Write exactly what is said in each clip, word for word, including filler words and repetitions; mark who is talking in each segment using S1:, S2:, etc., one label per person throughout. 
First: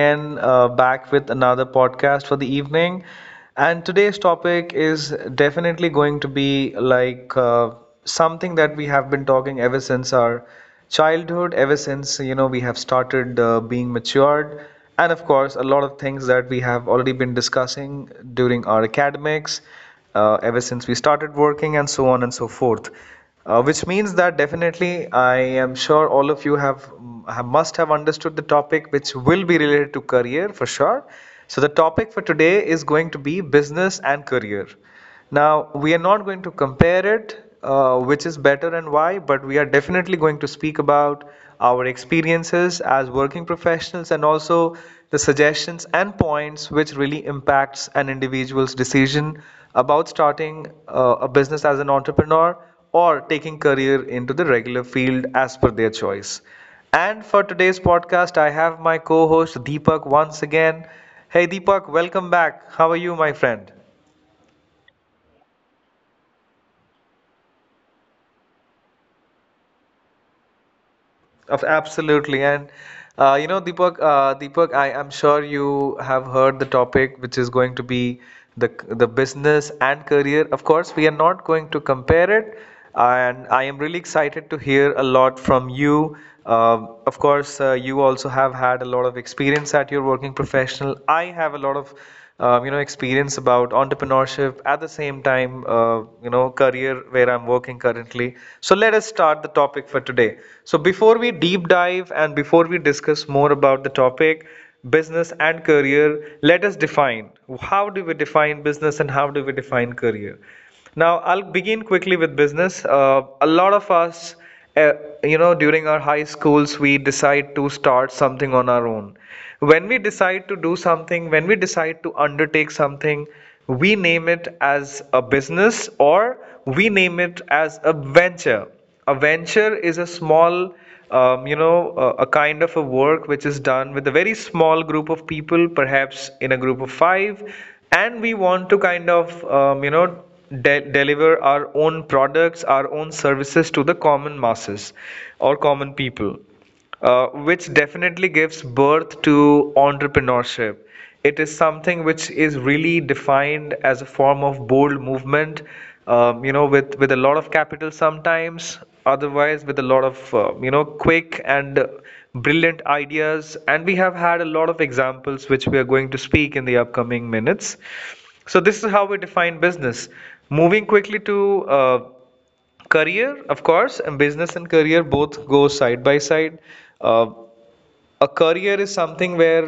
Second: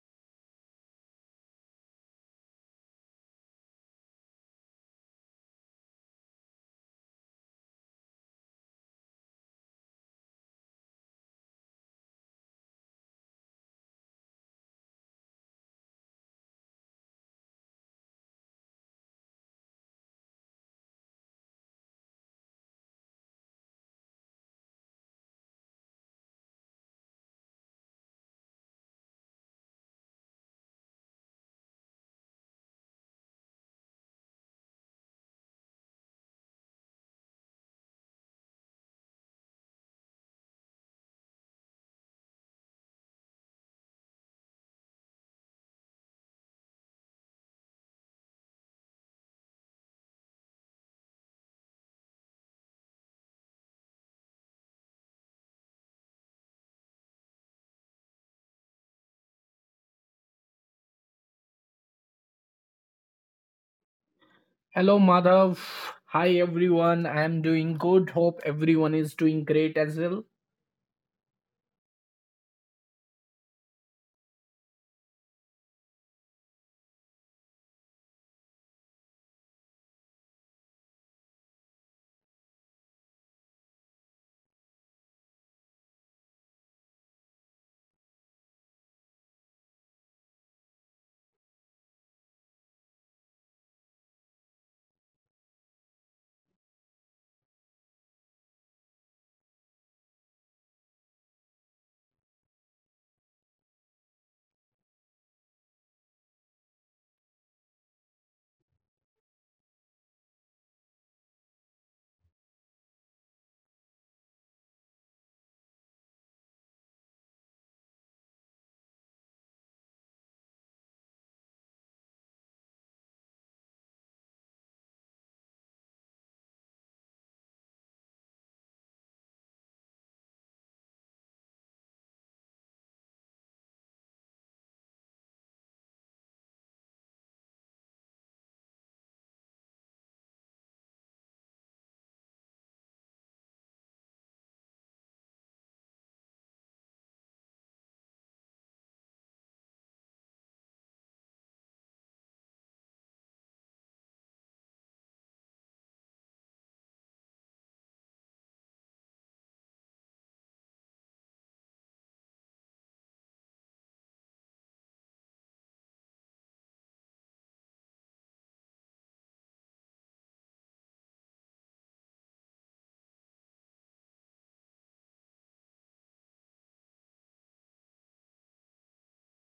S1: again, uh, back with another podcast for the evening. And today's topic is definitely going to be like uh, something that we have been talking ever since our childhood, ever since you know we have started uh, being matured, and of course a lot of things that we have already been discussing during our academics uh, ever since we started working and so on and so forth. Uh, which means that definitely I am sure all of you have, have must have understood the topic which will be related to career for sure. So the topic for today is going to be business and career. Now, we are not going to compare it, uh, which is better and why, but we are definitely going to speak about our experiences as working professionals and also the suggestions and points which really impacts an individual's decision about starting uh, a business as an entrepreneur or taking career into the regular field as per their choice. And for today's podcast, I have my co-host Deepak once again. Hey Deepak, welcome back. How are you, my friend?
S2: Hello, Madhav. Hi, everyone. I am doing good. Hope everyone is doing great as well.
S1: Of absolutely, and uh, you know, Deepak, uh, Deepak, I am sure you have heard the topic, which is going to be the the business and career. Of course, we are not going to compare it, and I am really excited to hear a lot from you. Um of course, uh, you also have had a lot of experience at your working professional. I have a lot of um, you know experience about entrepreneurship at the same time uh, you know career where I'm working currently. So let us start the topic for today. So before we deep dive and before we discuss more about the topic business and career, let us define how do we define business and how do we define career. Now, I'll begin quickly with business. Uh, a lot of us, uh, you know, during our high schools, we decide to start something on our own. When we decide to do something, when we decide to undertake something, we name it as a business or we name it as a venture. A venture is a small, um, you know, a, a kind of a work which is done with a very small group of people, perhaps in a group of five, and we want to kind of um, you know de- deliver our own products, our own services to the common masses or common people, uh, which definitely gives birth to entrepreneurship. It is something which is really defined as a form of bold movement, um, you know with with a lot of capital sometimes, otherwise with a lot of uh, you know quick and brilliant ideas, and we have had a lot of examples which we are going to speak in the upcoming minutes. So, this is how we define business. Moving quickly to uh, career. Of course, and business and career both go side by side. Uh, a career is something where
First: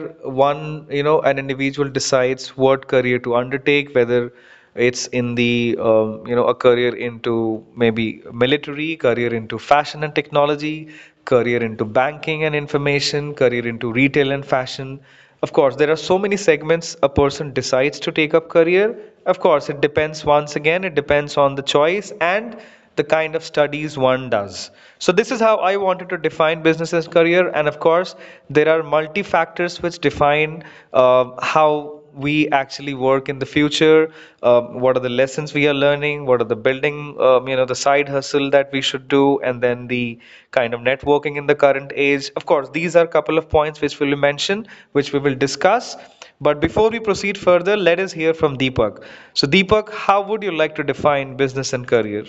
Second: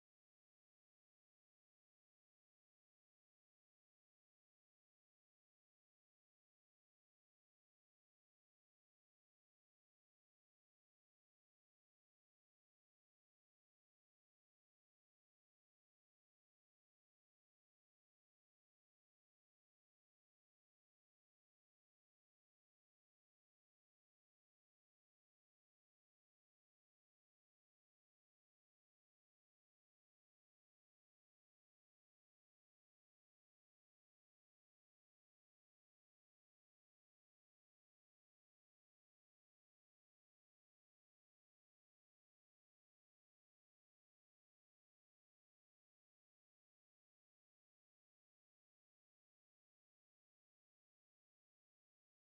S1: one you know an individual decides what career to undertake, whether it's in the um, you know a career into maybe military, career into fashion and technology, career into banking and information, career into retail and fashion. Of course, there are so many segments a person decides to take up career. Of course, it depends. Once again, it depends on the choice and the kind of studies one does. So this is how I wanted to define business as career. And of course, there are multi factors which define uh, how we actually work in the future. Um, what are the lessons we are learning? What are the building, um, you know, the side hustle that we should do, and then the kind of networking in the current age. Of course, these are a couple of points which we will mention, which we will discuss. But before we proceed further, let us hear from Deepak. So, Deepak, how would you like to define business and career?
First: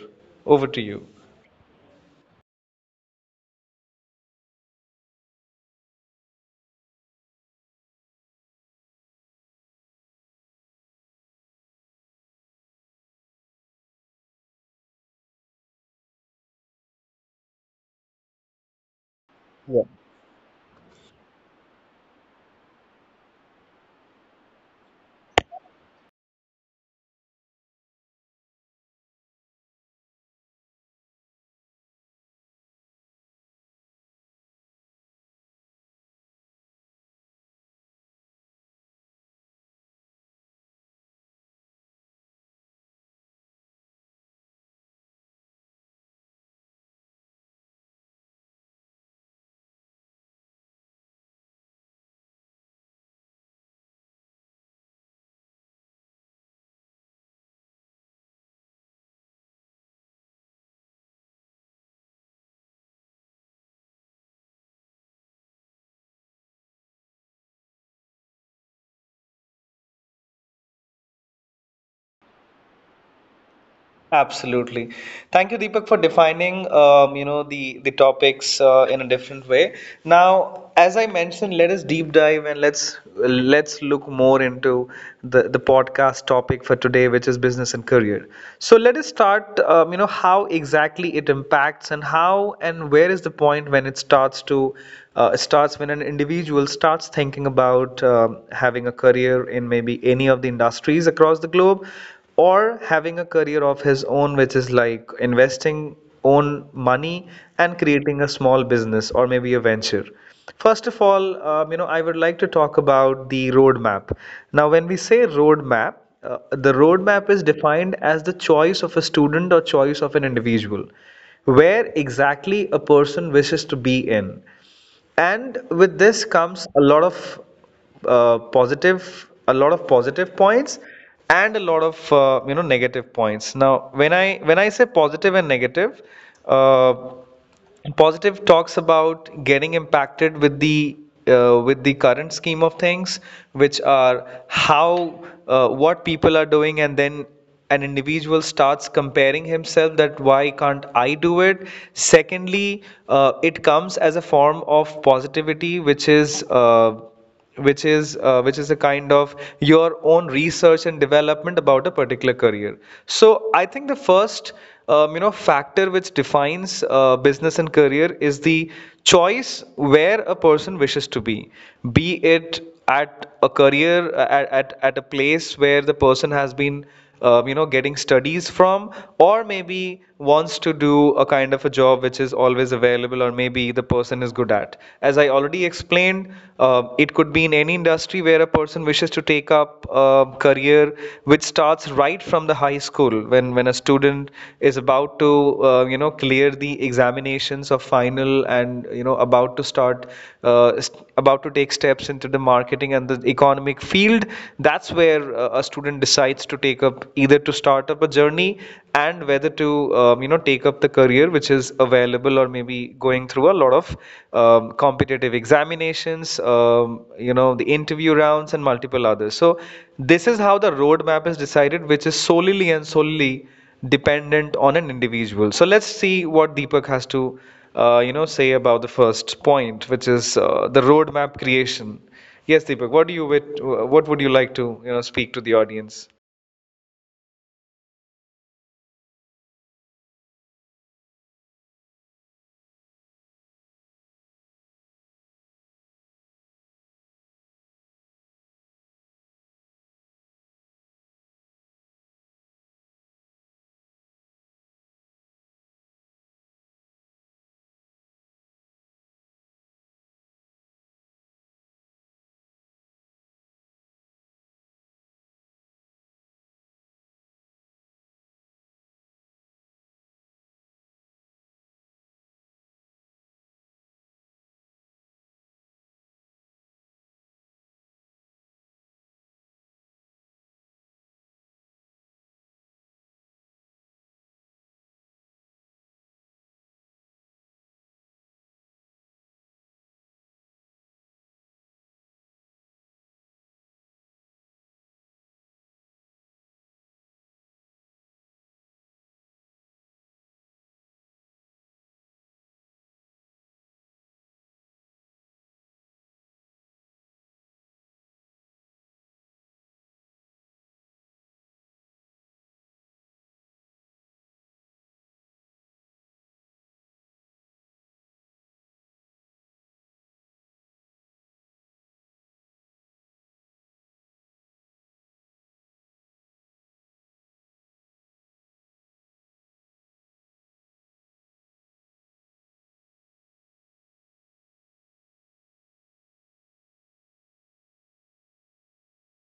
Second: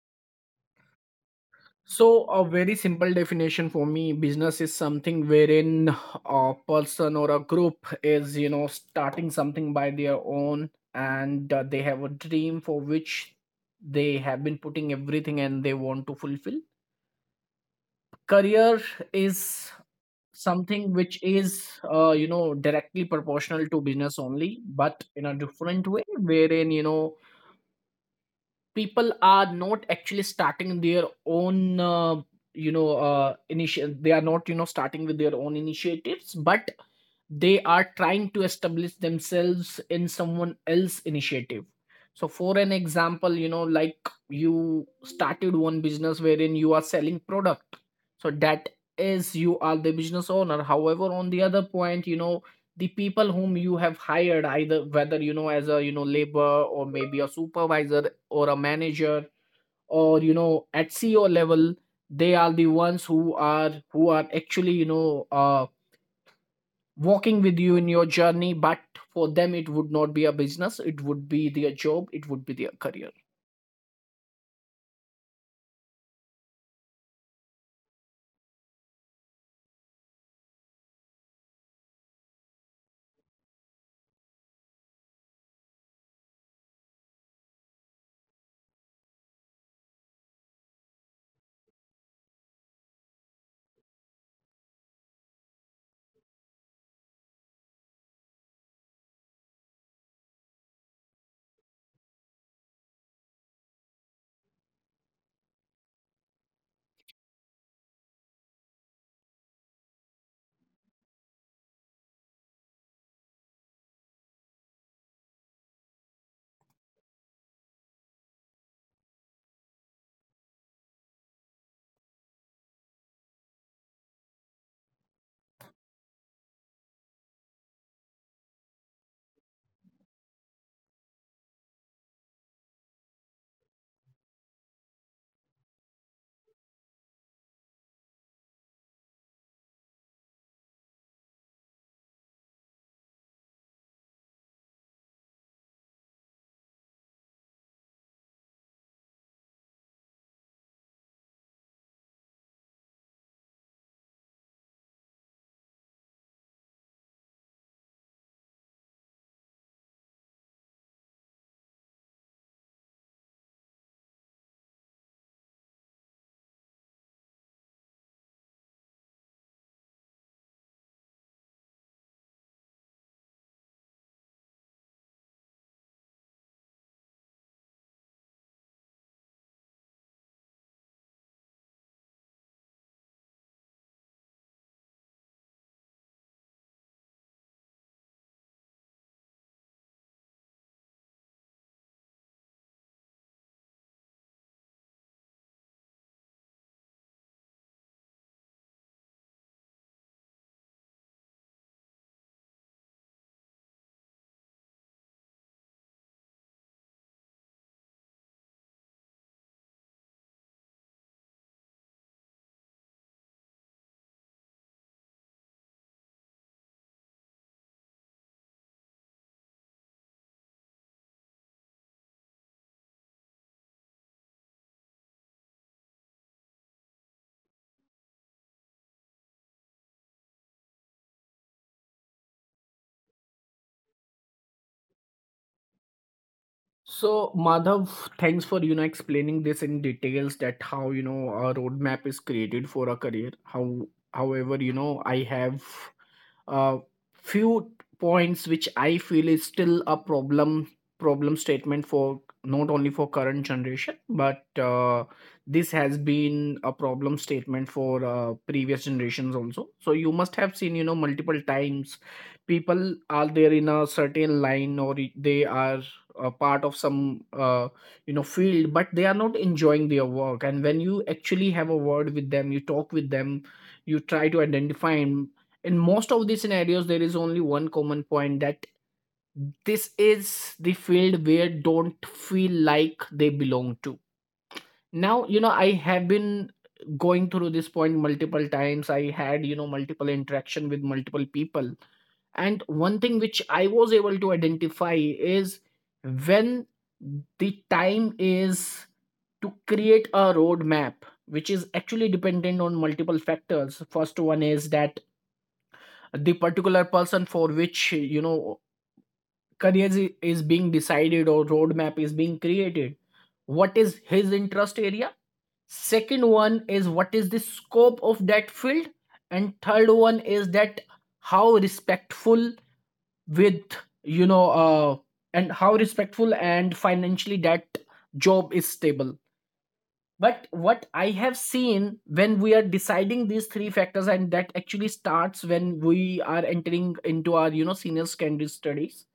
S1: Over to you.
S2: So, a very simple definition for me business is something wherein a person or a group is, you know, starting something by their own and uh, they have a dream for which they have been putting everything and they want to fulfill. Career
S1: Yeah.
S2: is something which is uh, you know directly proportional to business only but in a different way wherein you know people are not actually starting their own uh, you know uh, initiative. They are not you know starting with their own initiatives but they are trying to establish themselves in someone else's initiative. So for an example, you know, like you started one business wherein you are selling product, so that is you are the business owner. However, on the other point, you know, the people whom you have hired, either whether you know as a you know labor or maybe a supervisor or a manager or you know at CEO level, they are the ones who are who are actually you know uh, walking with you in your journey. But for them, it would not be a business, it would be their job, it would be their career.
S1: Absolutely. Thank you, Deepak, for defining um, you know the the topics uh, in a different way. Now, as I mentioned, let us deep dive and let's let's look more into the the podcast topic for today, which is business and career. So let us start. Um, you know how exactly it impacts and how and where is the point when it starts to uh, starts when an individual starts thinking about um having a career in maybe any of the industries across the globe, or having a career of his own which is like investing own money and creating a small business or maybe a venture. First of all, um, you know I would like to talk about the roadmap. Now when we say roadmap, uh, the roadmap is defined as the choice of a student or choice of an individual, where exactly a person wishes to be in. And with this comes a lot of uh, positive a lot of positive points and a lot of uh, you know negative points. Now when i when i say positive and negative, uh, positive talks about getting impacted with the uh, with the current scheme of things, which are how uh, what people are doing, and then an individual starts comparing himself that why can't I do it. Secondly, uh, it comes as a form of positivity, which is uh, which is uh, which is a kind of your own research and development about a particular career. So I think the first um, you know factor which defines uh, business and career is the choice where a person wishes to be. Be it at a career uh, at, at, at a place where the person has been um, you know getting studies from, or maybe wants to do a kind of a job which is always available, or maybe the person is good at. As I already explained, uh, it could be in any industry where a person wishes to take up a career, which starts right from the high school, when when a student is about to uh, you know clear the examinations of final and you know about to start uh, st- about to take steps into the marketing and the economic field. That's where uh, a student decides to to take up either to start up a journey, and whether to um, you know take up the career which is available, or maybe going through a lot of um, competitive examinations, um, you know the interview rounds and multiple others. So this is how the roadmap is decided, which is solely and solely dependent on an individual. So let's see what Deepak has to uh, you know say about the first point, which is uh, the roadmap creation. Yes, Deepak, what do you, what would you like to you know speak to the audience?
S2: So Madhav, thanks for you know explaining this in details that how you know a roadmap is created for a career. How however you know I have uh, few points which I feel is still a problem problem statement for not only for current generation but uh, this has been a problem statement for uh, previous generations also. So you must have seen you know multiple times people are there in a certain line or i- they are a part of some uh, you know field, but they are not enjoying their work. And when you actually have a word with them, you talk with them, you try to identify, in most of these scenarios there is only one common point that this is the field where don't feel like they belong to. Now you know I have been going through this point multiple times. I had you know multiple interaction with multiple people, and one thing which I was able to identify is when the time is to create a roadmap, which is actually dependent on multiple factors. First one is that the particular person for which you know career i- is being decided or roadmap is being created, what is his interest area. Second one is what is the scope of that field. And third one is that how respectful with you know uh, and how respectful and financially that job is stable. But what I have seen, when we are deciding these three factors, and that actually starts when we are entering into our you know senior secondary studies,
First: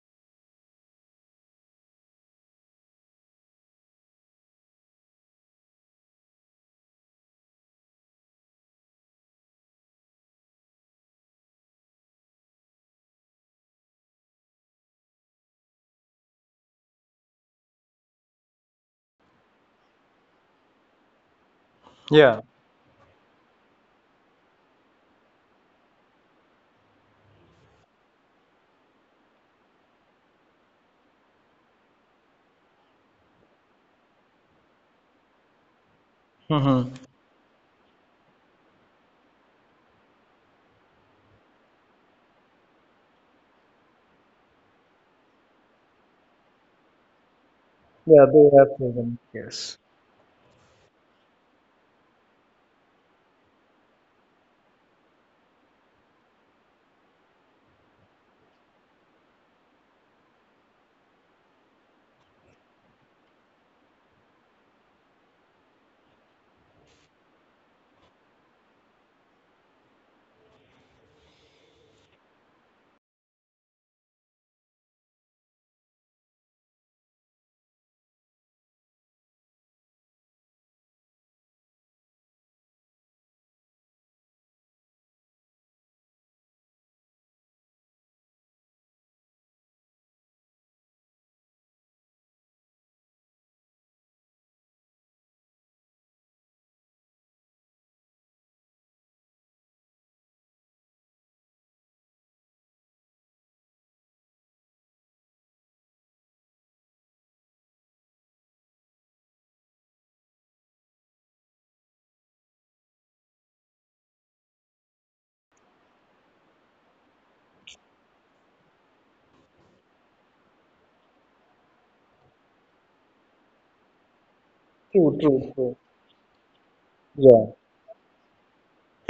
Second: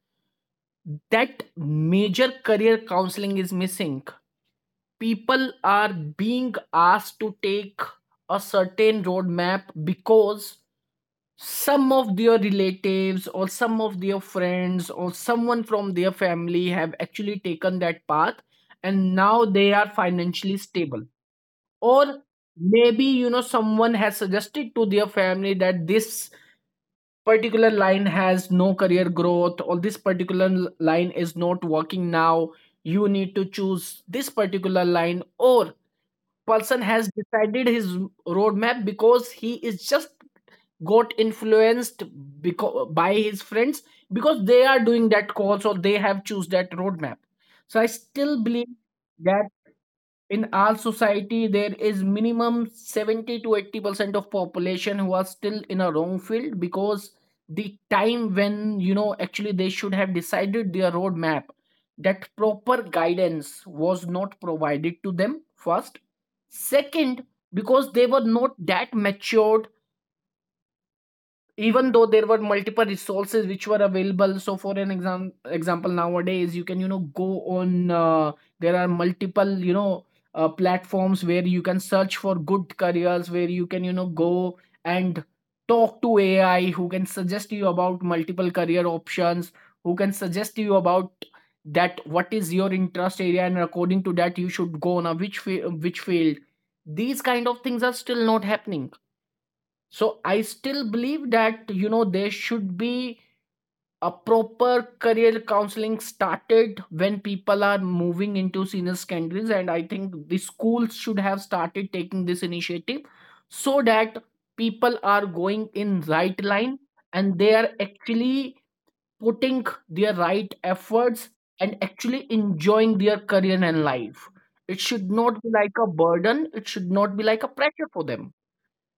S2: that major career counseling is missing. People are being asked to take a certain roadmap because some of their relatives or some of their friends or someone from their family have actually taken that path, and now they are financially stable. Or
S1: Yeah.
S2: maybe you know someone has suggested to their family that this particular line has no career growth or this particular l- line is not working now, you need to choose this particular line. Or person
S1: Mm-hmm.
S2: has decided his roadmap because he is just got influenced because by his friends, because they are doing that course or they have choose that roadmap. So I
S1: Yeah,
S2: still
S1: they
S2: believe
S1: have proven.
S2: that
S1: Yes.
S2: in our society there is minimum seventy to eighty percent of population who are still in a wrong field, because the time when you know actually they should have decided their roadmap, that proper guidance was not provided to them. First, second, because they were not that matured, even though there were multiple resources which were available. So for an exam- example, nowadays you can you know go on uh, there are multiple you know uh, platforms where you can search for good careers, where you can you know go and talk to AI who can suggest you about multiple career options, who can suggest you about that what is your interest area, and according to that you should go on a which fi- which field. These kind of things are still not happening. So I still believe that you know there should be a proper career counseling started when people are moving into senior secondaries, and I think the schools should have started taking this initiative so that people are going in right line and they are actually putting their right efforts and actually enjoying their career and life. It
S1: True,
S2: should
S1: true,
S2: not be
S1: true.
S2: like a burden. It should not be
S1: Yeah.
S2: like a pressure for them.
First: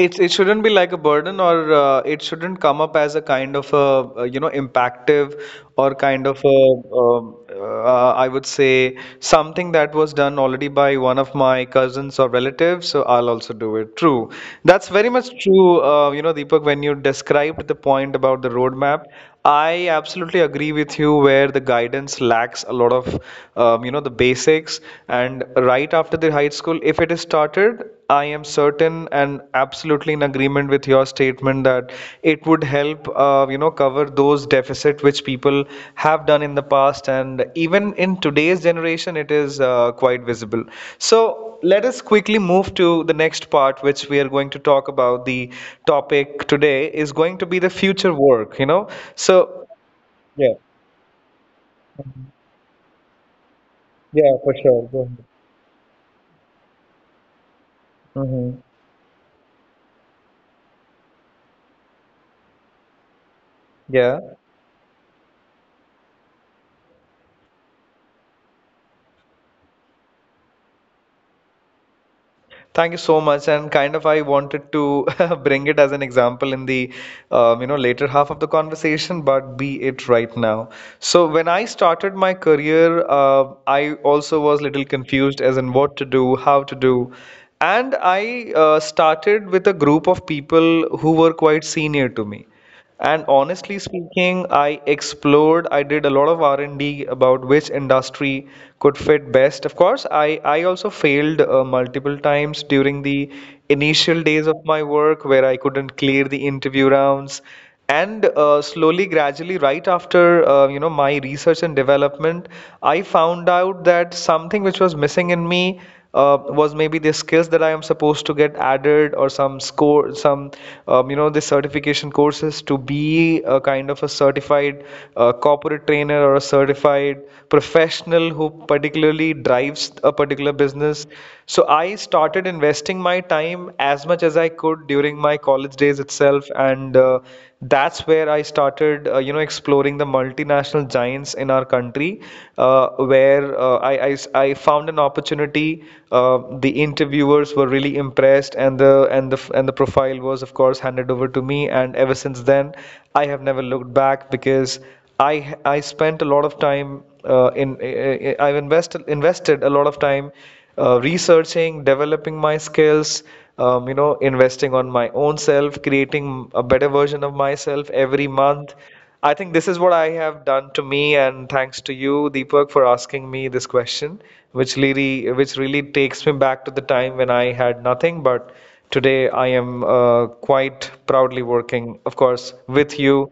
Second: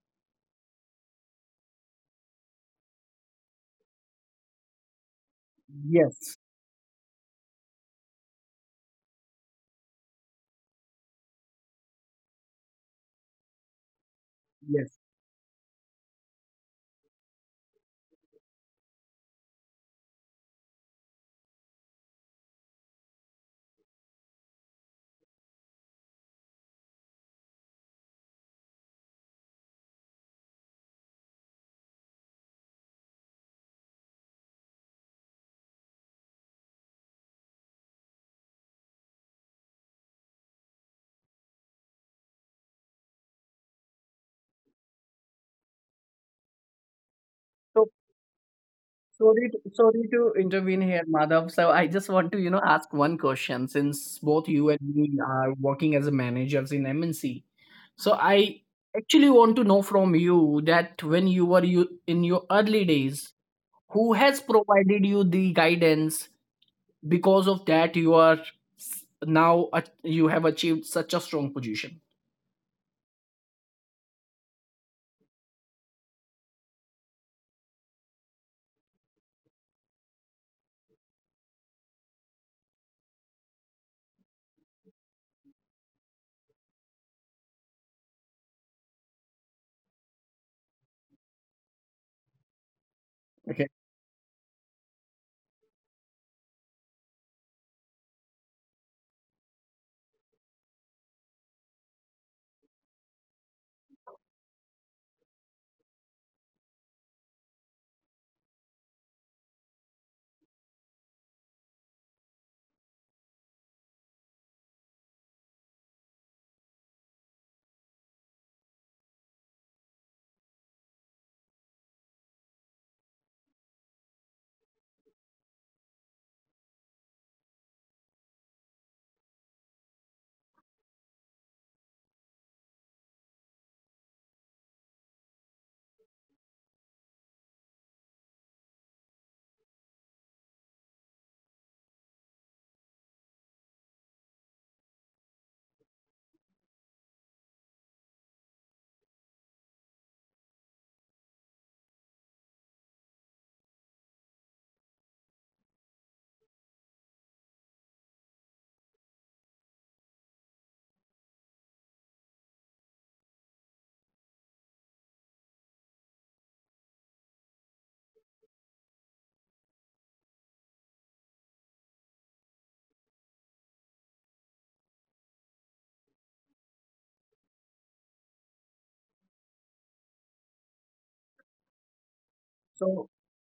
S1: It's it shouldn't be like a burden, or uh, it shouldn't come up as a kind of a, uh, you know impactive or kind
S2: Yes,
S1: of a um, uh, I would say something that was done already by one of my cousins or relatives, so I'll also do it. True, that's
S2: yes.
S1: very much true. uh, you know Deepak, when you described the point about the roadmap, I absolutely agree with you where the guidance lacks a lot of um, you know the basics. And right after the high school, if it is started, I am certain and absolutely in agreement with your statement that it would help, uh, you know, cover those deficit which people have done in the past, and even in today's generation, it is uh, quite visible. So let us quickly move to the next part, which we are going to talk about. The topic today is going to be the
S2: So.
S1: future work. You know,
S2: Sorry, to-
S1: so
S2: sorry to
S1: yeah,
S2: intervene here, Madhav. So I just want to, you know, ask one question since
S1: yeah,
S2: both
S1: for
S2: you and
S1: sure. Go
S2: me
S1: ahead.
S2: are working as a managers in M N C. So
S1: Hmm.
S2: I actually want to know from you that when you were you in your early days, who
S1: Yeah.
S2: has provided you the guidance? Because of that, you are s- now at- you have achieved such a strong position.
S1: Thank you so much. And kind of, I wanted to bring it as an example in the, um, you know, later half of the conversation, but be it right now. So when I started my career, uh, I also was little confused as in what to do, how to do, and I uh, started with a group of people who were quite senior to me. And
S2: Okay.
S1: honestly speaking, I explored, I did a lot of R and D about which industry could fit best. Of course, I, I also failed uh, multiple times during the initial days of my work where I couldn't clear the interview rounds. And uh, Slowly, gradually, right after uh, you know my research and development, I found out that something which was missing in me uh, was maybe the skills that I am supposed to get added, or some score, some um, you know the certification courses to be a kind of a certified uh, corporate trainer or a certified professional who particularly drives a particular business. So I started investing my time as much as I could during my college days itself, and uh, that's where I started, uh, you know, exploring the multinational giants in our country, uh, where uh, I I I found an opportunity. Uh, the interviewers were really impressed, and the and the and the profile was, of course, handed over to me. And ever since then, I have never looked back, because I I spent a lot of time uh, in I- I- I've invested invested a lot of time uh, researching, developing my skills, um, you know, investing on my own self, creating a better version of myself every month. I think this is what I have done to me, and thanks to you, Deepak, for asking me this question, which really, which really takes me back to the time when I had nothing. But today, I am uh, quite proudly working, of course, with
S2: So
S1: you.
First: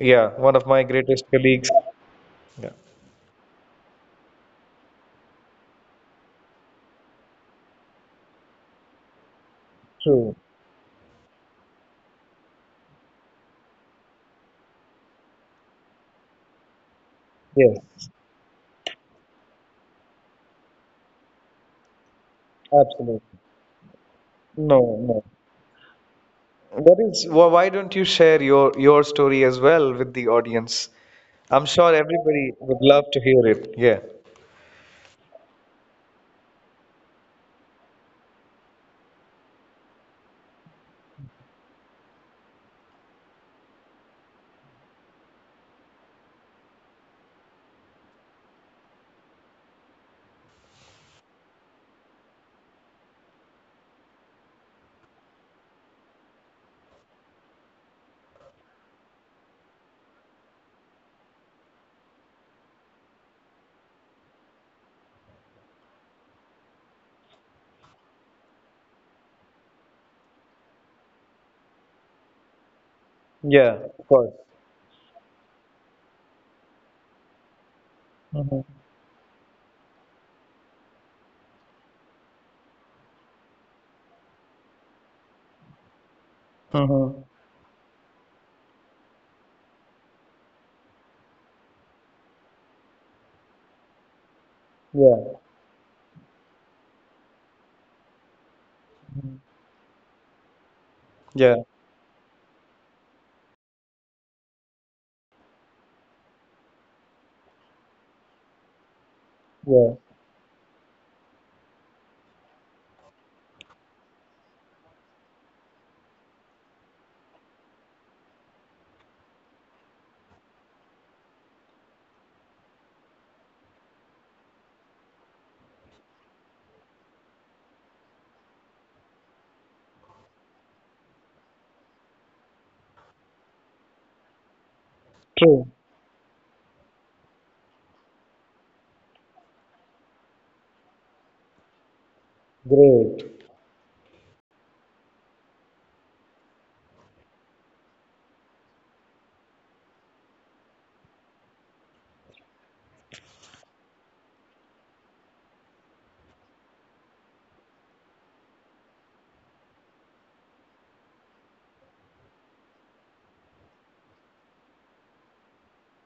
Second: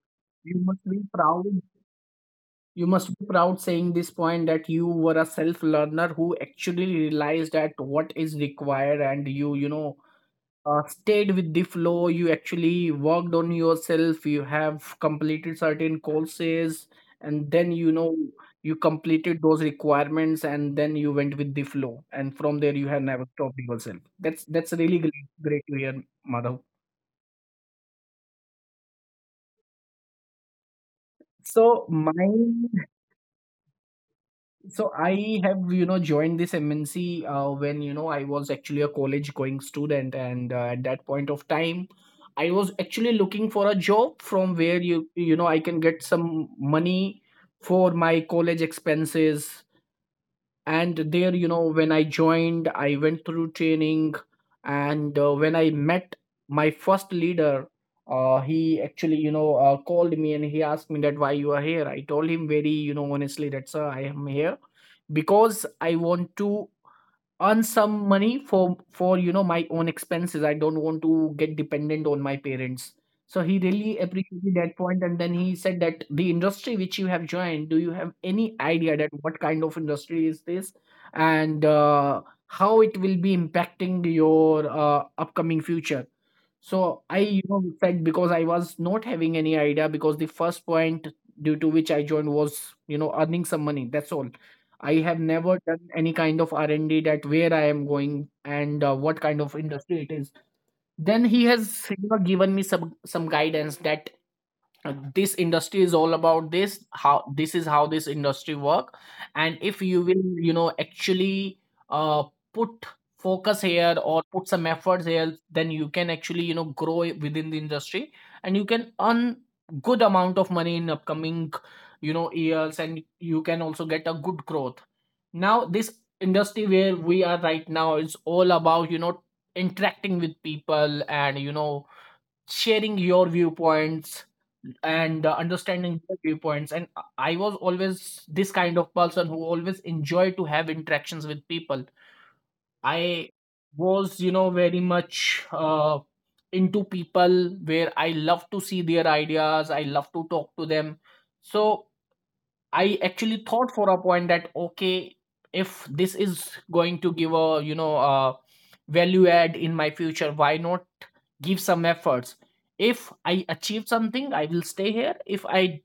S1: Yeah, one
S2: you
S1: of my
S2: must be
S1: greatest
S2: proud.
S1: colleagues. Yeah.
S2: You must be proud saying this point that you were a self learner who actually realized that what is required and you, you know,
S1: True.
S2: uh, stayed with the flow. You actually worked on yourself. You have completed certain courses, and then, you
S1: Yes,
S2: know, you completed those requirements, and then you went with the flow. And from there, you have never
S1: absolutely.
S2: stopped yourself. That's, that's
S1: No,
S2: really
S1: no.
S2: great, great to hear, Madhav.
S1: What is, wh- why don't you share your your story as well with the audience? I'm
S2: So,
S1: sure everybody
S2: mine.
S1: would love to hear it. Yeah.
S2: So I have, you know, joined this M N C uh, when, you know, I was actually a college going student. And uh, at that point of time, I was actually looking for a job from where you, you know, I can get some money for my college expenses. And there you know when I joined I went through training, and uh, when I met my first leader, uh, he actually you know uh, called me and he asked me that why you are here. I told him very you know honestly that sir, I am here because I want to earn some money for for you know my own expenses. I don't want to get dependent on my parents. So he
S1: Yeah,
S2: really
S1: of course.
S2: appreciated that point and then he said that the industry which you have joined, do you have any
S1: Mm-hmm.
S2: idea that what kind of industry is this, and uh, how it will be impacting your uh, upcoming future. So I,
S1: Mm-hmm.
S2: you know, said because I was not having any idea, because the first point due to which I joined was, you know, earning some money. That's all. I have
S1: Yeah.
S2: never done any kind of R and D that where I am going and uh, what kind
S1: Mhm.
S2: of industry it is. Then he
S1: Yeah.
S2: has you know given me some some guidance that uh, this industry is all about this how this is how this industry work. And if you
S1: Yeah.
S2: will you know actually uh, put focus here or put some efforts here, then you can actually you know grow i- within the industry, and you can earn good amount of money in upcoming you know years, and you can also get a good growth. Now this industry where we are right now is all about you know interacting with people and you know sharing your viewpoints and uh,
S1: True.
S2: understanding their viewpoints. And I I was always this kind of person who always enjoyed to have interactions with people. I
S1: Great.
S2: was, you know, very much uh, into people where I love to see their ideas, I love to talk to them. So I actually thought for a point that, okay, if this is going to give a, you know, a value add in my future, why not give some efforts? If I achieve something I will stay here. If I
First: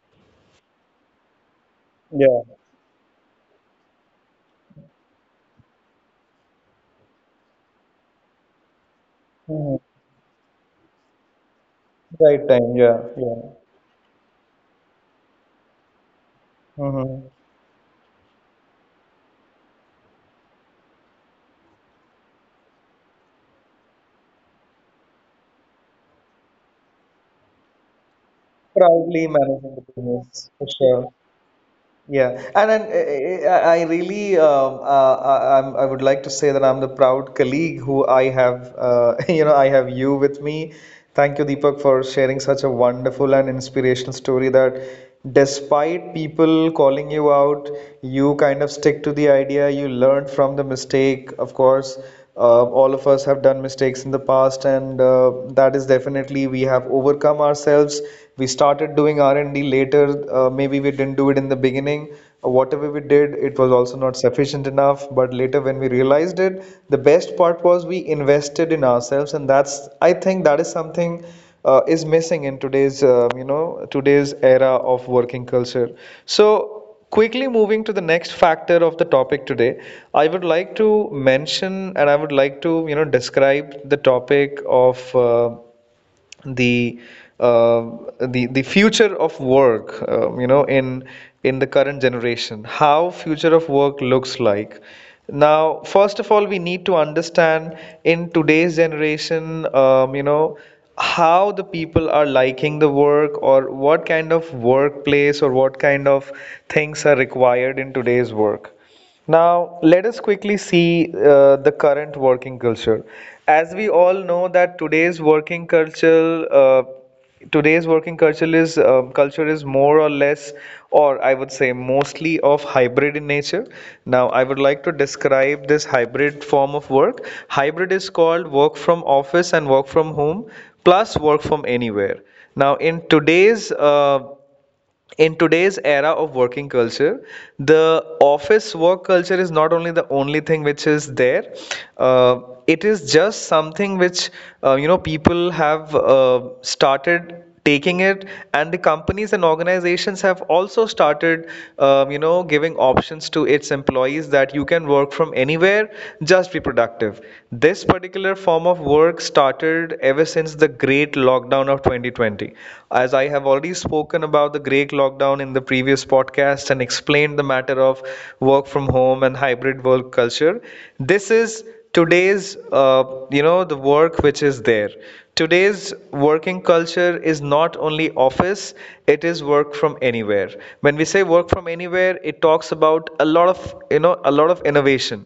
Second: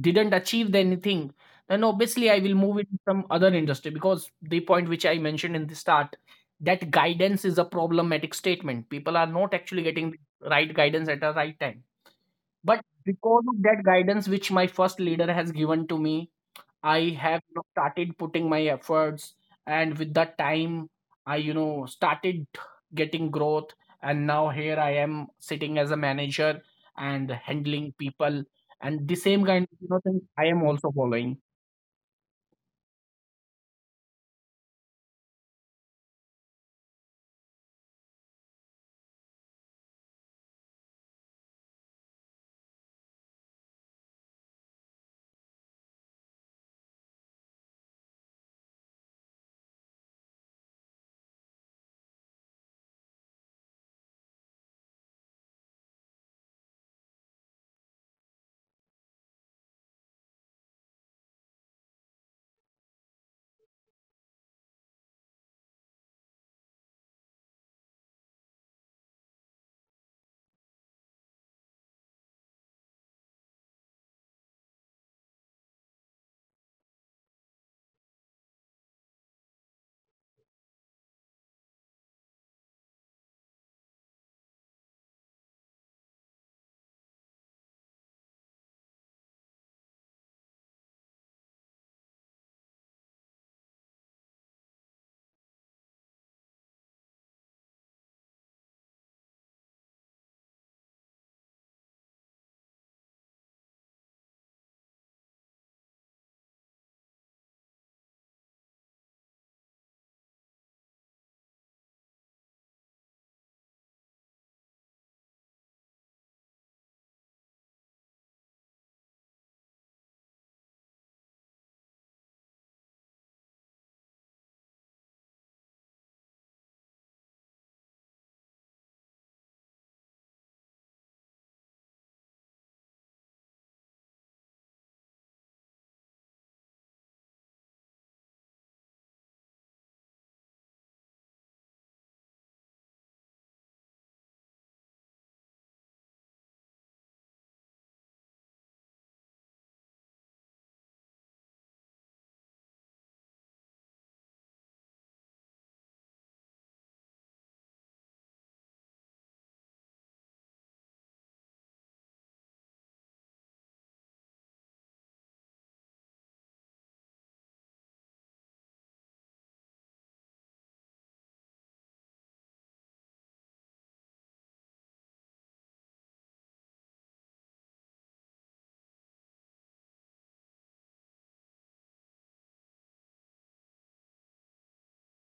S2: didn't achieve anything, then obviously I
S1: Yeah.
S2: will move into some other industry, because the point which I mentioned in the start, that guidance is a problematic statement, people are not actually
S1: Mm-hmm.
S2: getting the right guidance at the right time.
S1: Right time.
S2: But
S1: Yeah.
S2: because
S1: Yeah.
S2: of that guidance which my first leader has given to me, I
S1: Mm-hmm.
S2: have you know started putting my efforts, and with that time, I you know started getting growth, and now here I am sitting as a manager and handling people, and the
S1: Proudly
S2: same kind
S1: managing the
S2: of you know thing
S1: business
S2: I
S1: for
S2: am also
S1: sure.
S2: following.
S1: Yeah, and, and uh, I I really um, uh, I, I'm- I would like to say that I'm the proud colleague who I have uh, you know I have you with me. Thank you, Deepak, for sharing such a wonderful and inspirational story that despite people calling you out, you kind of stick to the idea, you learned from the mistake. Of course, uh, all of us have done mistakes in the past, and uh, that is definitely we have overcome ourselves. We started doing R&D later. Uh, maybe we didn't do it in the beginning. Uh, whatever we did, it was also not sufficient enough, but later when we realized it, the best part was we invested in ourselves. And that's, I think, that is something uh, is missing in today's um, you know today's era of working culture. So quickly moving to the next factor of the topic today, I would like to mention, and I would like to, you know, describe the topic of uh, the uh, the the future of work um, you know in in the current generation, how future of work looks like. Now, first of all, we need to understand in today's generation, um, you know how the people are liking the work, or what kind of workplace, or what kind of things are required in today's work. Now, let us quickly see uh, the current working culture. As we all know that today's working culture uh, today's working culture is um, culture is more or less, or I would say, mostly of hybrid in nature. Now I would like to describe this hybrid form of work. Hybrid is called work from office and work from home plus work from anywhere. Now, in today's uh, in today's era of working culture, the office work culture is not only the only thing which is there. uh, it is just something which uh, you know people have uh, started taking it, and the companies and organizations have also started um, you know giving options to its employees that you can work from anywhere, just be productive. This particular form of work started ever since the great lockdown of twenty twenty. As I have already spoken about the Greek lockdown in the previous podcast and explained the matter of work from home and hybrid work culture, this is today's uh, you know the work which is there. Today's working culture is not only office, it is work from anywhere. When we say work from anywhere, it talks about a lot of you know a lot of innovation,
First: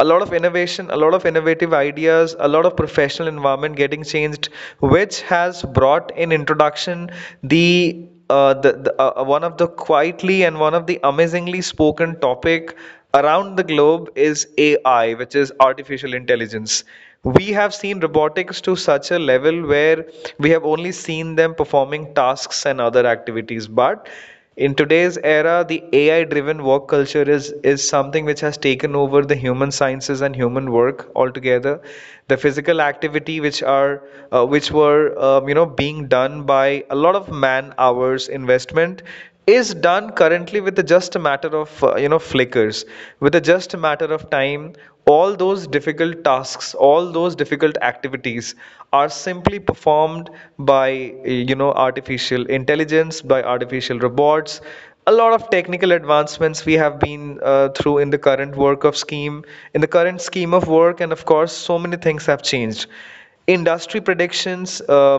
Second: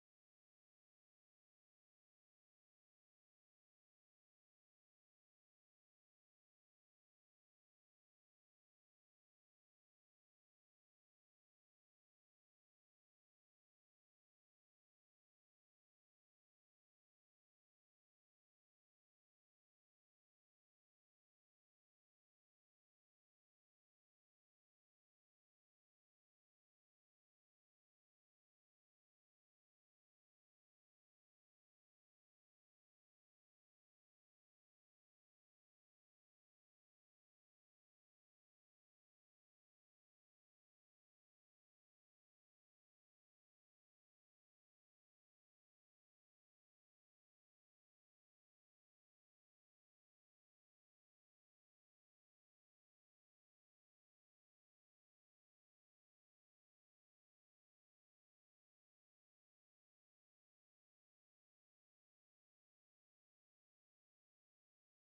S1: a lot of innovation, a lot of innovative ideas, a lot of professional environment getting changed, which has brought in introduction the uh, the, the uh, uh, one of the quietly and one of the amazingly spoken topic around the globe is A I, which is artificial intelligence. We have seen robotics to such a level where we have only seen them performing tasks and other activities, but in today's era, the A I-driven work culture is is something which has taken over the human sciences and human work altogether. The physical activity which are uh, which were um, you know being done by a lot of man hours investment is done currently with the just a matter of uh, you know flickers, with a just a matter of time. All those difficult tasks, all those difficult activities activities are simply performed by you know artificial intelligence, by artificial robots. A lot of technical advancements we have been uh, through in the current work of scheme, in the current scheme of work, and of course, so many things have changed. Industry predictions, uh,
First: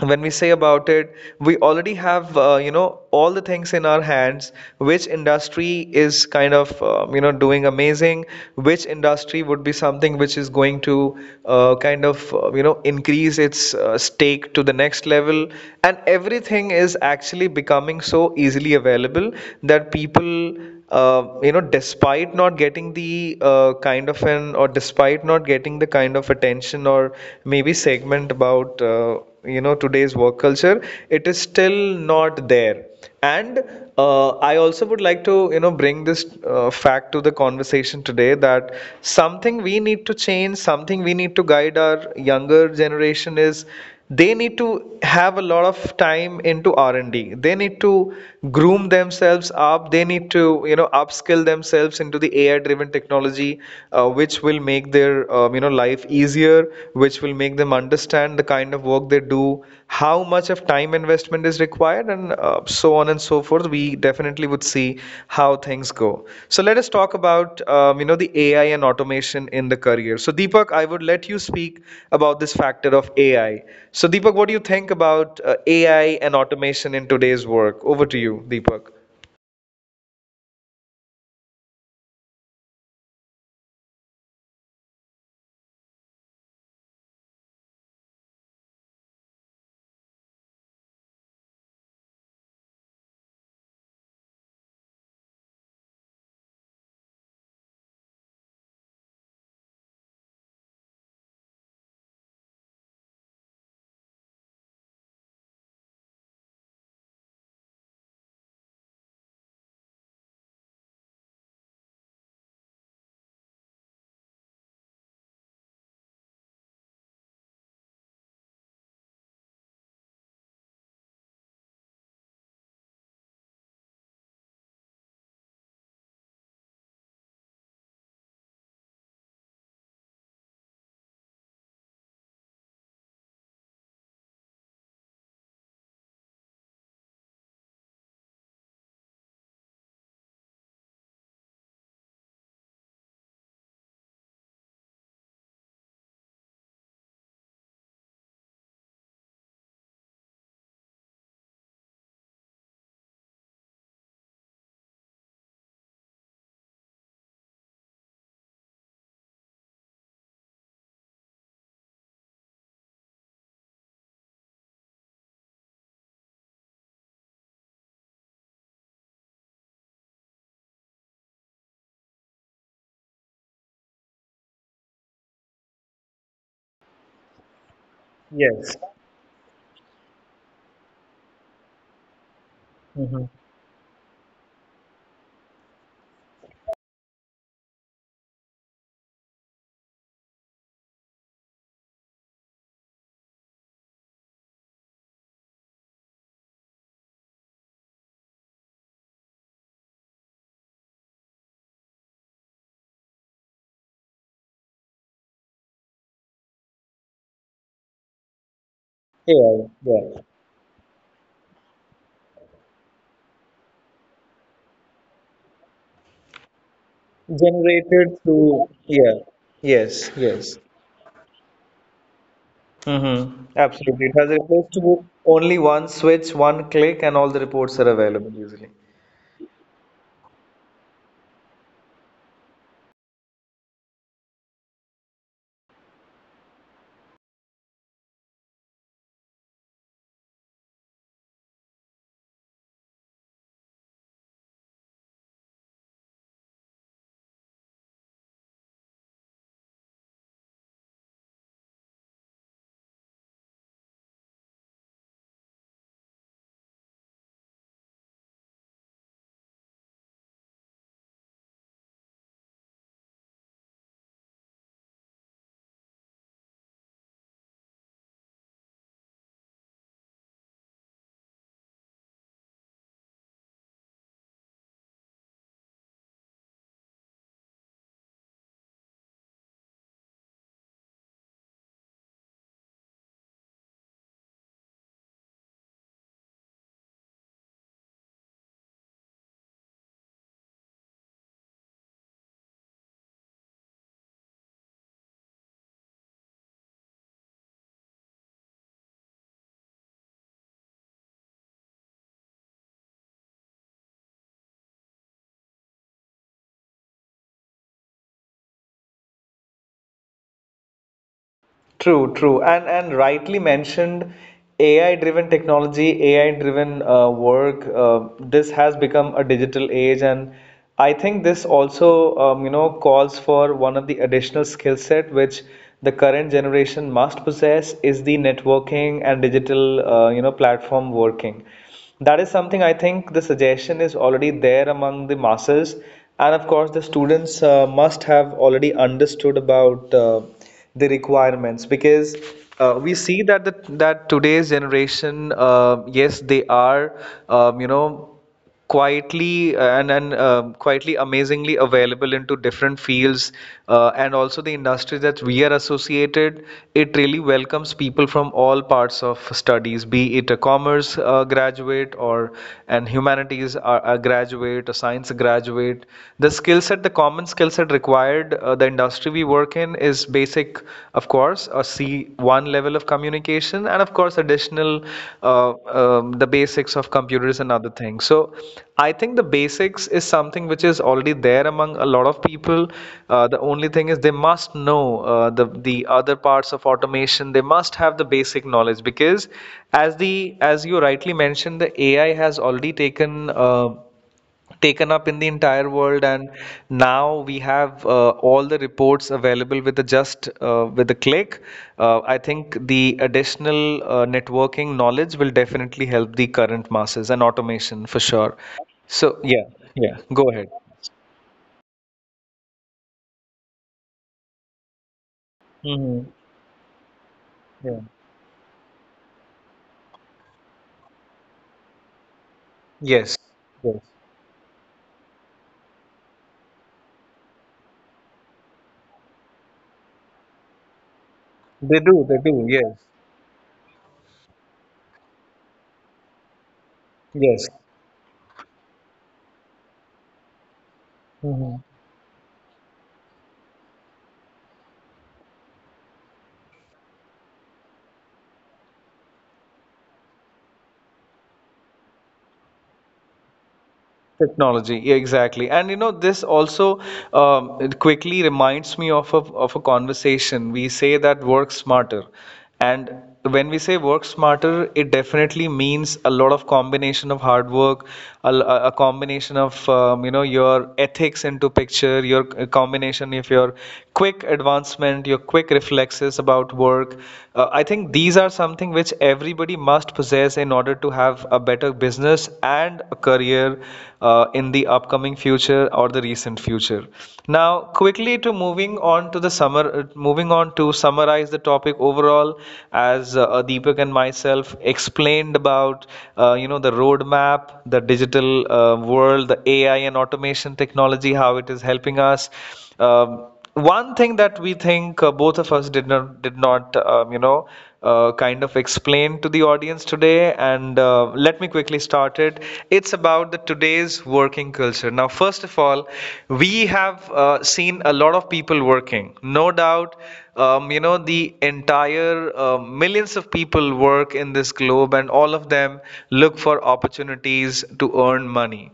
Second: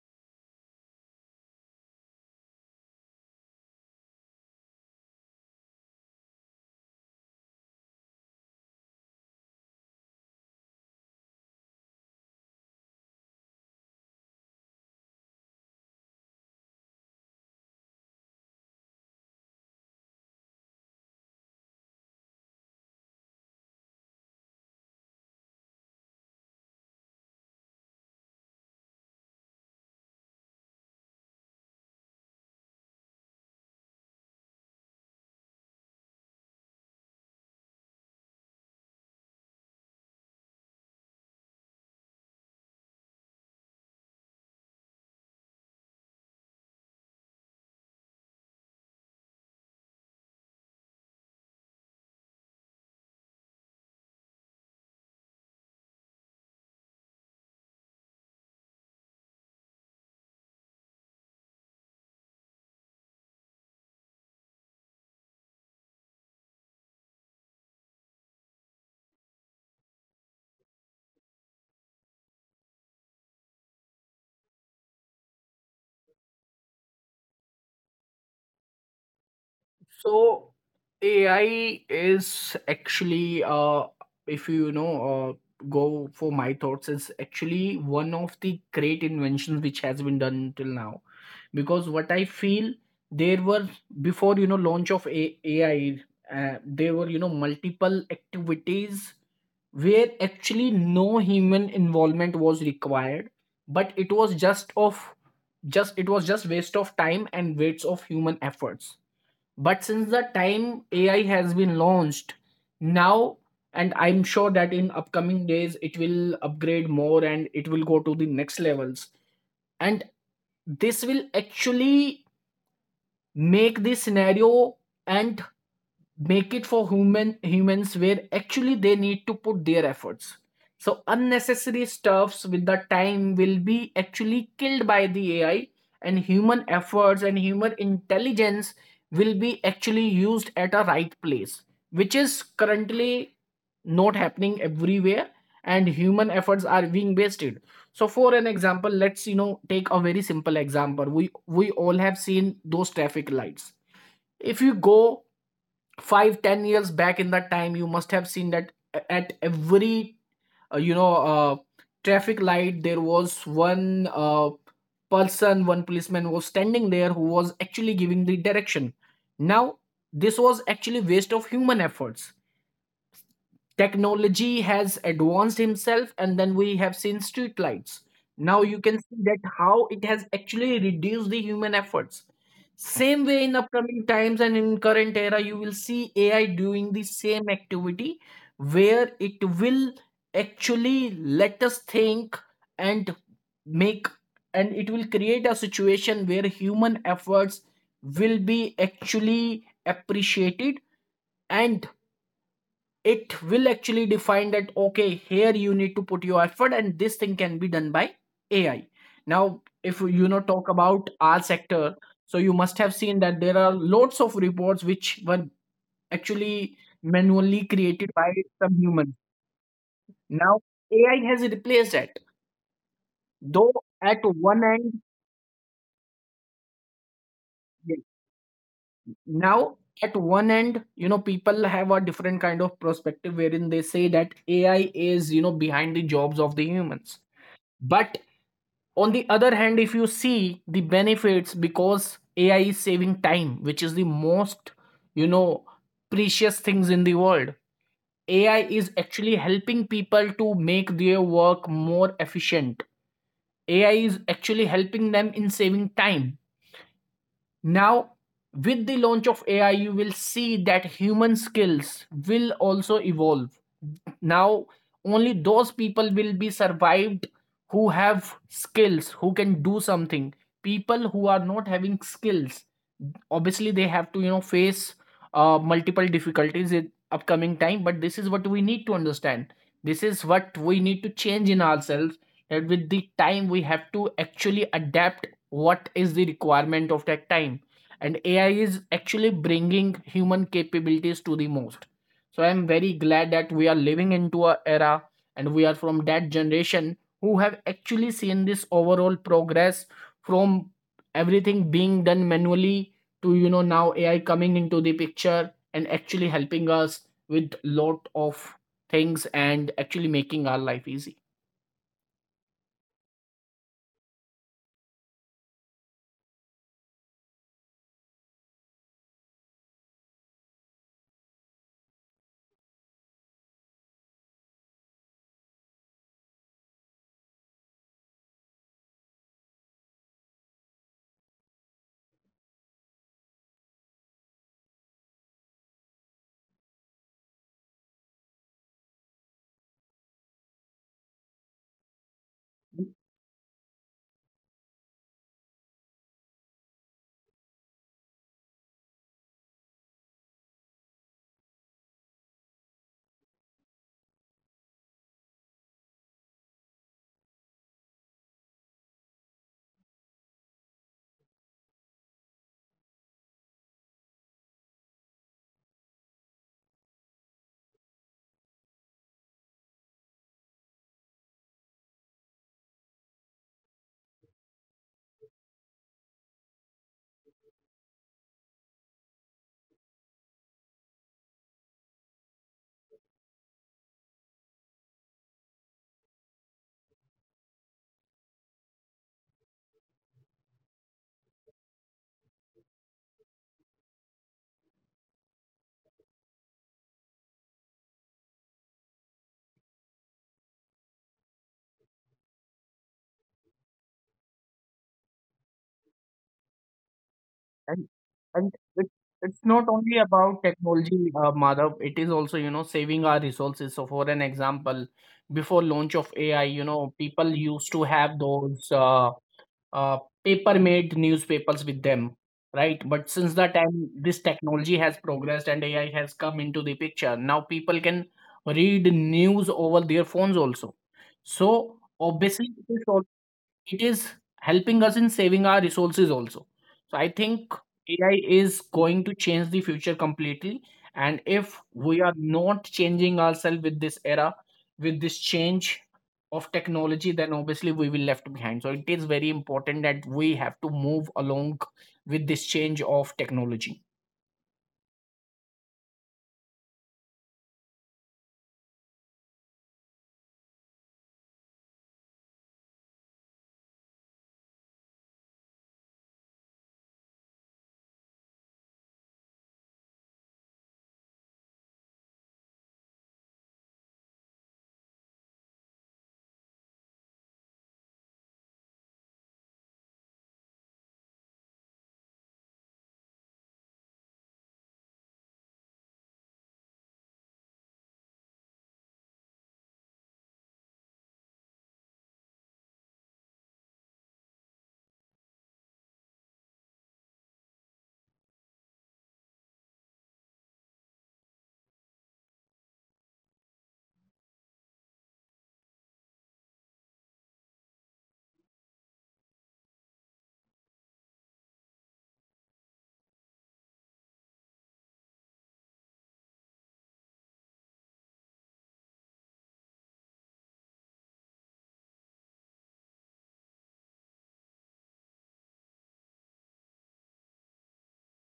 S1: when we say about it, we already have uh, you know all the things in our hands. Which industry is kind of um, you know doing amazing, which industry would be something which is going to uh, kind of uh, you know increase its uh, stake to the next level, and everything is actually becoming so easily available that people, uh, you know, despite not getting the uh, kind of an, or despite not getting the kind of attention or maybe segment about uh, you know today's work culture, it is still not there. And uh, I also would like to you know bring this uh, fact to the conversation today, that something we need to change, something we need to guide our younger generation is they need to have a lot of time into R&D. They need to groom themselves up, they need to you know upskill themselves into the AI driven technology, uh, which will make their um, you know life easier, which will make them understand the kind of work they do, how much of time investment is required, and uh, so on and so forth. We definitely would see how things go. So let us talk about um, you know the AI and automation in the career. So Deepak, I would let you speak about this factor of AI. So Deepak, what do you think about uh, AI and automation in today's work? Over to you, Deepak.
S2: So A I is actually, uh, if you know, uh, go for my thoughts, it's actually one of the great inventions which has been done till now. Because what I feel, there were before you know launch of A- AI, uh, there were you know multiple activities where actually no human involvement was required, but it was just of just it was just waste of time and waste of human efforts. But since the time AI has been launched now, and I'm sure that in upcoming days it will upgrade more and it will go to the next levels, and this will actually make the scenario and make it for human humans where actually they need to put their efforts. So unnecessary stuffs with the time will be actually killed by the AI, and human efforts and human intelligence will be actually used at a right place, which is currently not happening everywhere, and human efforts are being wasted. So for an example, let's you know take a very simple example. We we all have seen those traffic lights. If you go five ten years back, in that time you must have seen that a- at every uh, you know uh, traffic light there was one uh, person, one policeman was standing there, who was actually giving the direction. Now this was actually waste of human efforts. Technology has advanced himself, and then we have seen street lights. Now you can
S1: Yes.
S2: see that how it has actually reduced the human efforts. Same way,
S1: Mm-hmm.
S2: in upcoming times and in current era, you will see AI doing the same activity, where it will actually let us think and make, and it will create a situation where human efforts will be actually appreciated, and it will actually define that okay, here you need to put your effort, and this thing can be done by AI. Now
S1: A I.
S2: if you know
S1: Yeah.
S2: talk about our sector, so you must have seen that there are lots of reports which were actually manually created by
S1: Generated
S2: some
S1: through.
S2: humans.
S1: Yeah, yes,
S2: Now
S1: yes.
S2: AI has replaced that,
S1: Mm-hmm.
S2: though, at
S1: Absolutely, it has
S2: one
S1: replaced
S2: end.
S1: to. Only one switch, one click, and all the
S2: Yes,
S1: reports are available usually.
S2: now at one end, you know people have a different kind of perspective wherein they say that AI is, you know behind the jobs of the humans, but on the other hand, if you see the benefits, because AI is saving time, which is the most, you know precious things in the world. AI is actually helping people to make their work more efficient. AI is actually helping them in saving time. Now with the launch of AI, you will see that human skills will also evolve. Now only those people will be survived, who have skills, who can do something. People who are not having skills, obviously they have to you know face uh, multiple difficulties in upcoming time, but this is what we need to understand. This is what we need to change in ourselves, that with the time we have to actually adapt what is the requirement of that time. And AI is actually bringing human capabilities to the most. So I'm very glad that we are living into a era, and we are from that generation who have actually seen this overall progress, from everything being done manually to you know now AI coming into the picture and actually helping us with lot of things and actually making our life easy.
S1: True, true, and and rightly mentioned, A I-driven technology, A I-driven uh, work. Uh, this has become a digital age, and I think this also, um, you know, calls for one of the additional skill set, which the current generation must possess, is the networking and digital, uh, you know, platform working. That is something, I think, the suggestion is already there among the masses, and of course, the students uh, must have already understood about. Uh, the requirements, because uh, we see that the, that today's generation uh, yes they are um, you know quietly and and um, quietly amazingly available into different fields, uh, and also the industry that we are associated, it really welcomes people from all parts of studies, be it a commerce uh, graduate, or an humanities humanities uh, uh, graduate, a science graduate. The skill set, the common skill set required, uh, the industry we work in is basic, of course, a C one level of communication, and of course, additional uh, um, the basics of computers and other things. So I think the basics is something which is already there among a lot of people. Uh, the only thing is they must know uh, the the the other parts of automation. They must have the basic knowledge, because as the, as you rightly mentioned, the AI has already taken uh, taken up in the entire world, and now we have uh, all the reports available with the just uh, with a click. Uh, I think the additional uh, networking knowledge will definitely help the current masses and automation
S2: And
S1: for sure.
S2: and it,
S1: So yeah,
S2: it's not
S1: yeah,
S2: only
S1: go ahead.
S2: about technology, uh, Madhav. It is also, you know, saving our resources. So, for an example, before launch
S1: Mhm,
S2: of A I, you know, people used
S1: yeah.
S2: to have those uh, uh, paper-made newspapers with them, right?
S1: Yes,
S2: But since the
S1: yes.
S2: time this technology has progressed and A I has come into the picture, now people can read news over their phones also.
S1: They
S2: So
S1: do, they do,
S2: obviously, it
S1: yes.
S2: is it is helping us in saving our resources also. So I
S1: Yes.
S2: think AI is going to change the future completely, and if
S1: Mhm.
S2: we are not changing ourselves with this era, with this change of technology, then obviously we will left behind. So it is very important that we have to move along with this change of technology.
S1: Technology, yeah, exactly. And you know, this also um, it quickly reminds me of a, of a conversation. We say that work smarter. And when we say work smarter, it definitely means a lot of combination of hard work, a a combination of, um, you know, your ethics into picture, your c- combination of your quick advancement, your quick reflexes about work. Uh, I think these are something which everybody must possess in order to have a better business and a career uh, in the upcoming future or the recent future. Now, quickly to moving on to the summer, uh, moving on to summarize the topic overall, as uh, Deepak and myself explained about, uh, you know, the roadmap, the digital uh, world, the A I and automation technology, how it is helping us. Um, one thing that we think uh, both of us did not did not um, you know uh, kind of explain to the audience today, and uh, let me quickly start it. It's about the today's working culture. Now, first of all, we have uh, seen a lot of people working. No doubt, um, you know the entire uh, millions of people work in this globe, and all of them look for opportunities to earn money.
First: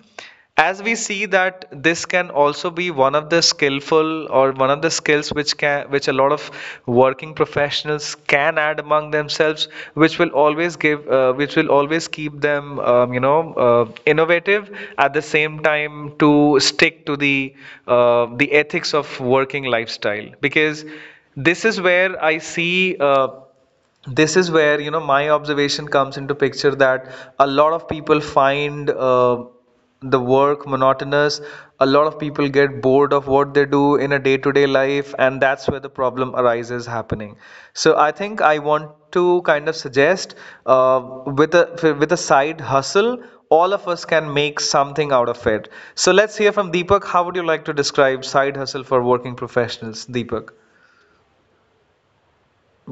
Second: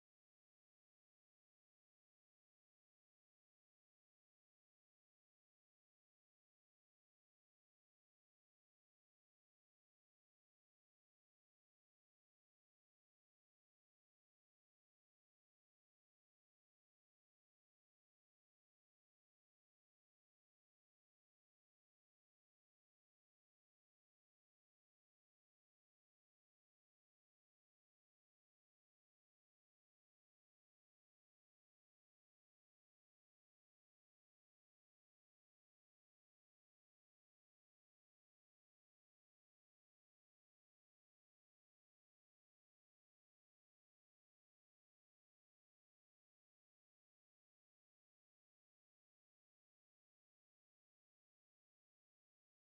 S1: As we see that, this can also be one of the skillful or one of the skills which can, which a lot of working professionals can add among themselves, which will always give uh, which will always keep them um, you know uh, innovative, at the same time to stick to the uh, the ethics of working lifestyle. Because this is where I see uh, this is where you know my observation comes into picture, that a lot of people find uh, the work monotonous. A lot of people get bored of what they do in a day-to-day life, and that's where the problem arises happening. So I think I want to kind of suggest uh, with a with a side hustle, all of us can make something out of it. So let's hear from Deepak, how would you like to describe side hustle for working professionals, Deepak?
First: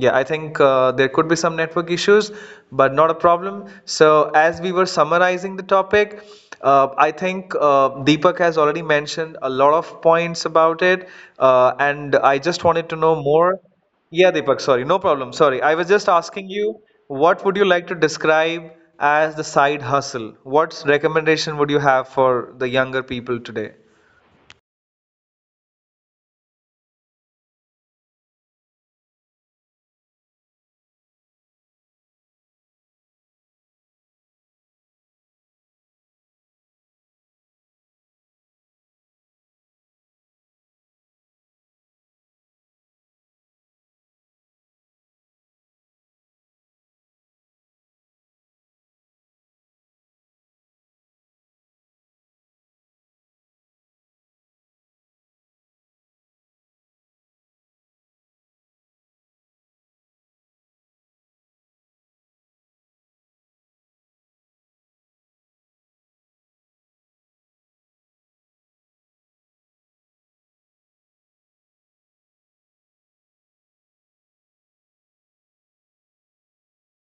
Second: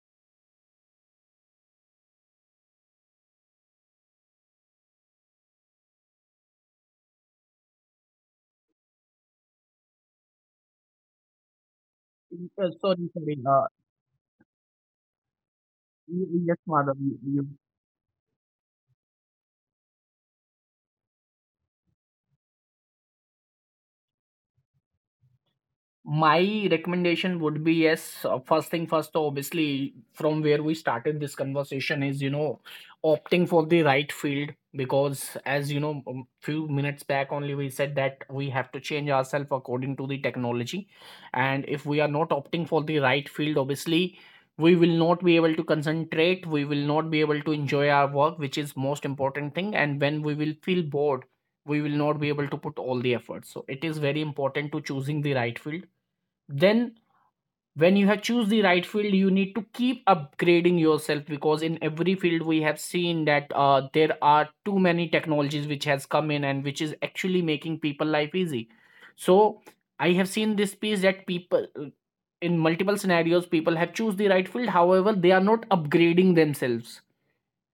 S1: Yeah, I think uh, there could be some network issues, but not a problem. So, as we were summarizing the topic, uh, I think uh, Deepak has already mentioned a lot of points about it, uh, and I just
S2: Uh,
S1: wanted to
S2: sorry
S1: know
S2: sorry
S1: more.
S2: uh,
S1: Yeah, Deepak, sorry, no problem. Sorry, I was just asking
S2: y- yes
S1: you,
S2: madam.
S1: what would
S2: You.
S1: you like to describe as the side hustle? What recommendation would you have for the younger people today?
S2: My recommendation would be, yes. uh, First thing first, obviously, from where we started this conversation is, you know, opting for the right field because, as you know, um, few minutes back only we said that we have to change ourselves according to the technology. And if we are not opting for the right field, obviously, we will not be able to concentrate. We will not be able to enjoy our work, which is most important thing. And when we will feel bored, we will not be able to put all the effort. So it is very important to choosing the right field. Then when you have choose the right field, you need to keep upgrading yourself, because in every field we have seen that uh, there are too many technologies which has come in and which is actually making people life easy. So I have seen this piece that people uh, in multiple scenarios, people have choose the right field, however they are not upgrading themselves.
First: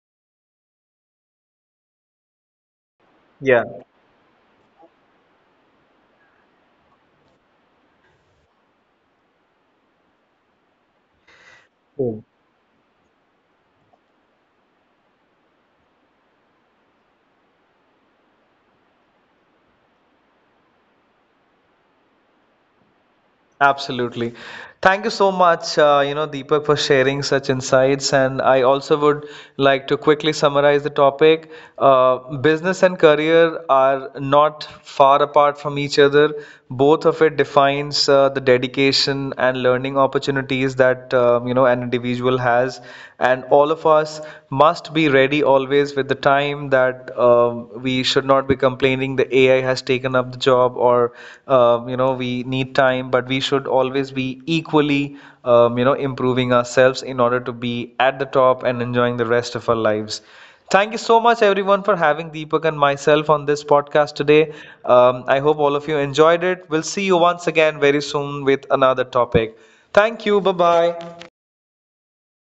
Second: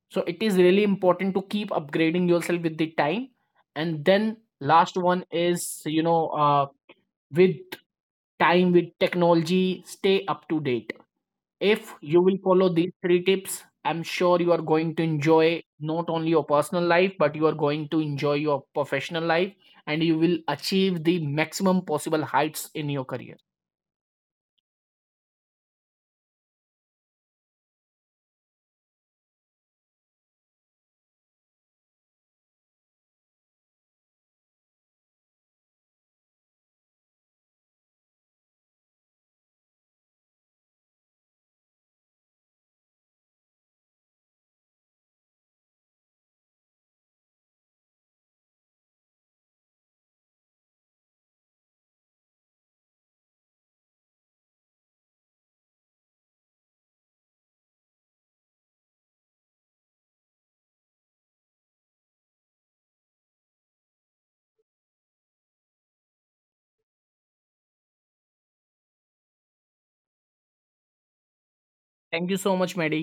S2: So it is really important to keep upgrading yourself with the time.
S1: Yeah.
S2: And then last one is, you know uh, with time, with technology, stay up to date. If you will
S1: Cool.
S2: follow these three tips, I'm sure you are going to enjoy not only your personal life but you are going to enjoy your professional life, and you will achieve the maximum possible heights in your career.
S1: Absolutely. Thank you so much, uh, you know, Deepak, for sharing such insights. And I also would like to quickly summarize the topic. Uh, business and career are not far apart from each other. Both of it defines uh, the dedication and learning opportunities that um, you know an individual has, and all of us must be ready always with the time, that uh, um, we should not be complaining the A I has taken up the job, or um, you know we need time, but we should always be equally um, you know improving ourselves in order to be at the top and enjoying the rest of our lives. Thank you so much, everyone, for having Deepak and myself on this podcast today. Um, I hope all of you enjoyed it. We'll see you once again very soon with another topic. Thank you. Bye bye.
S2: Thank you so much, Mehdi.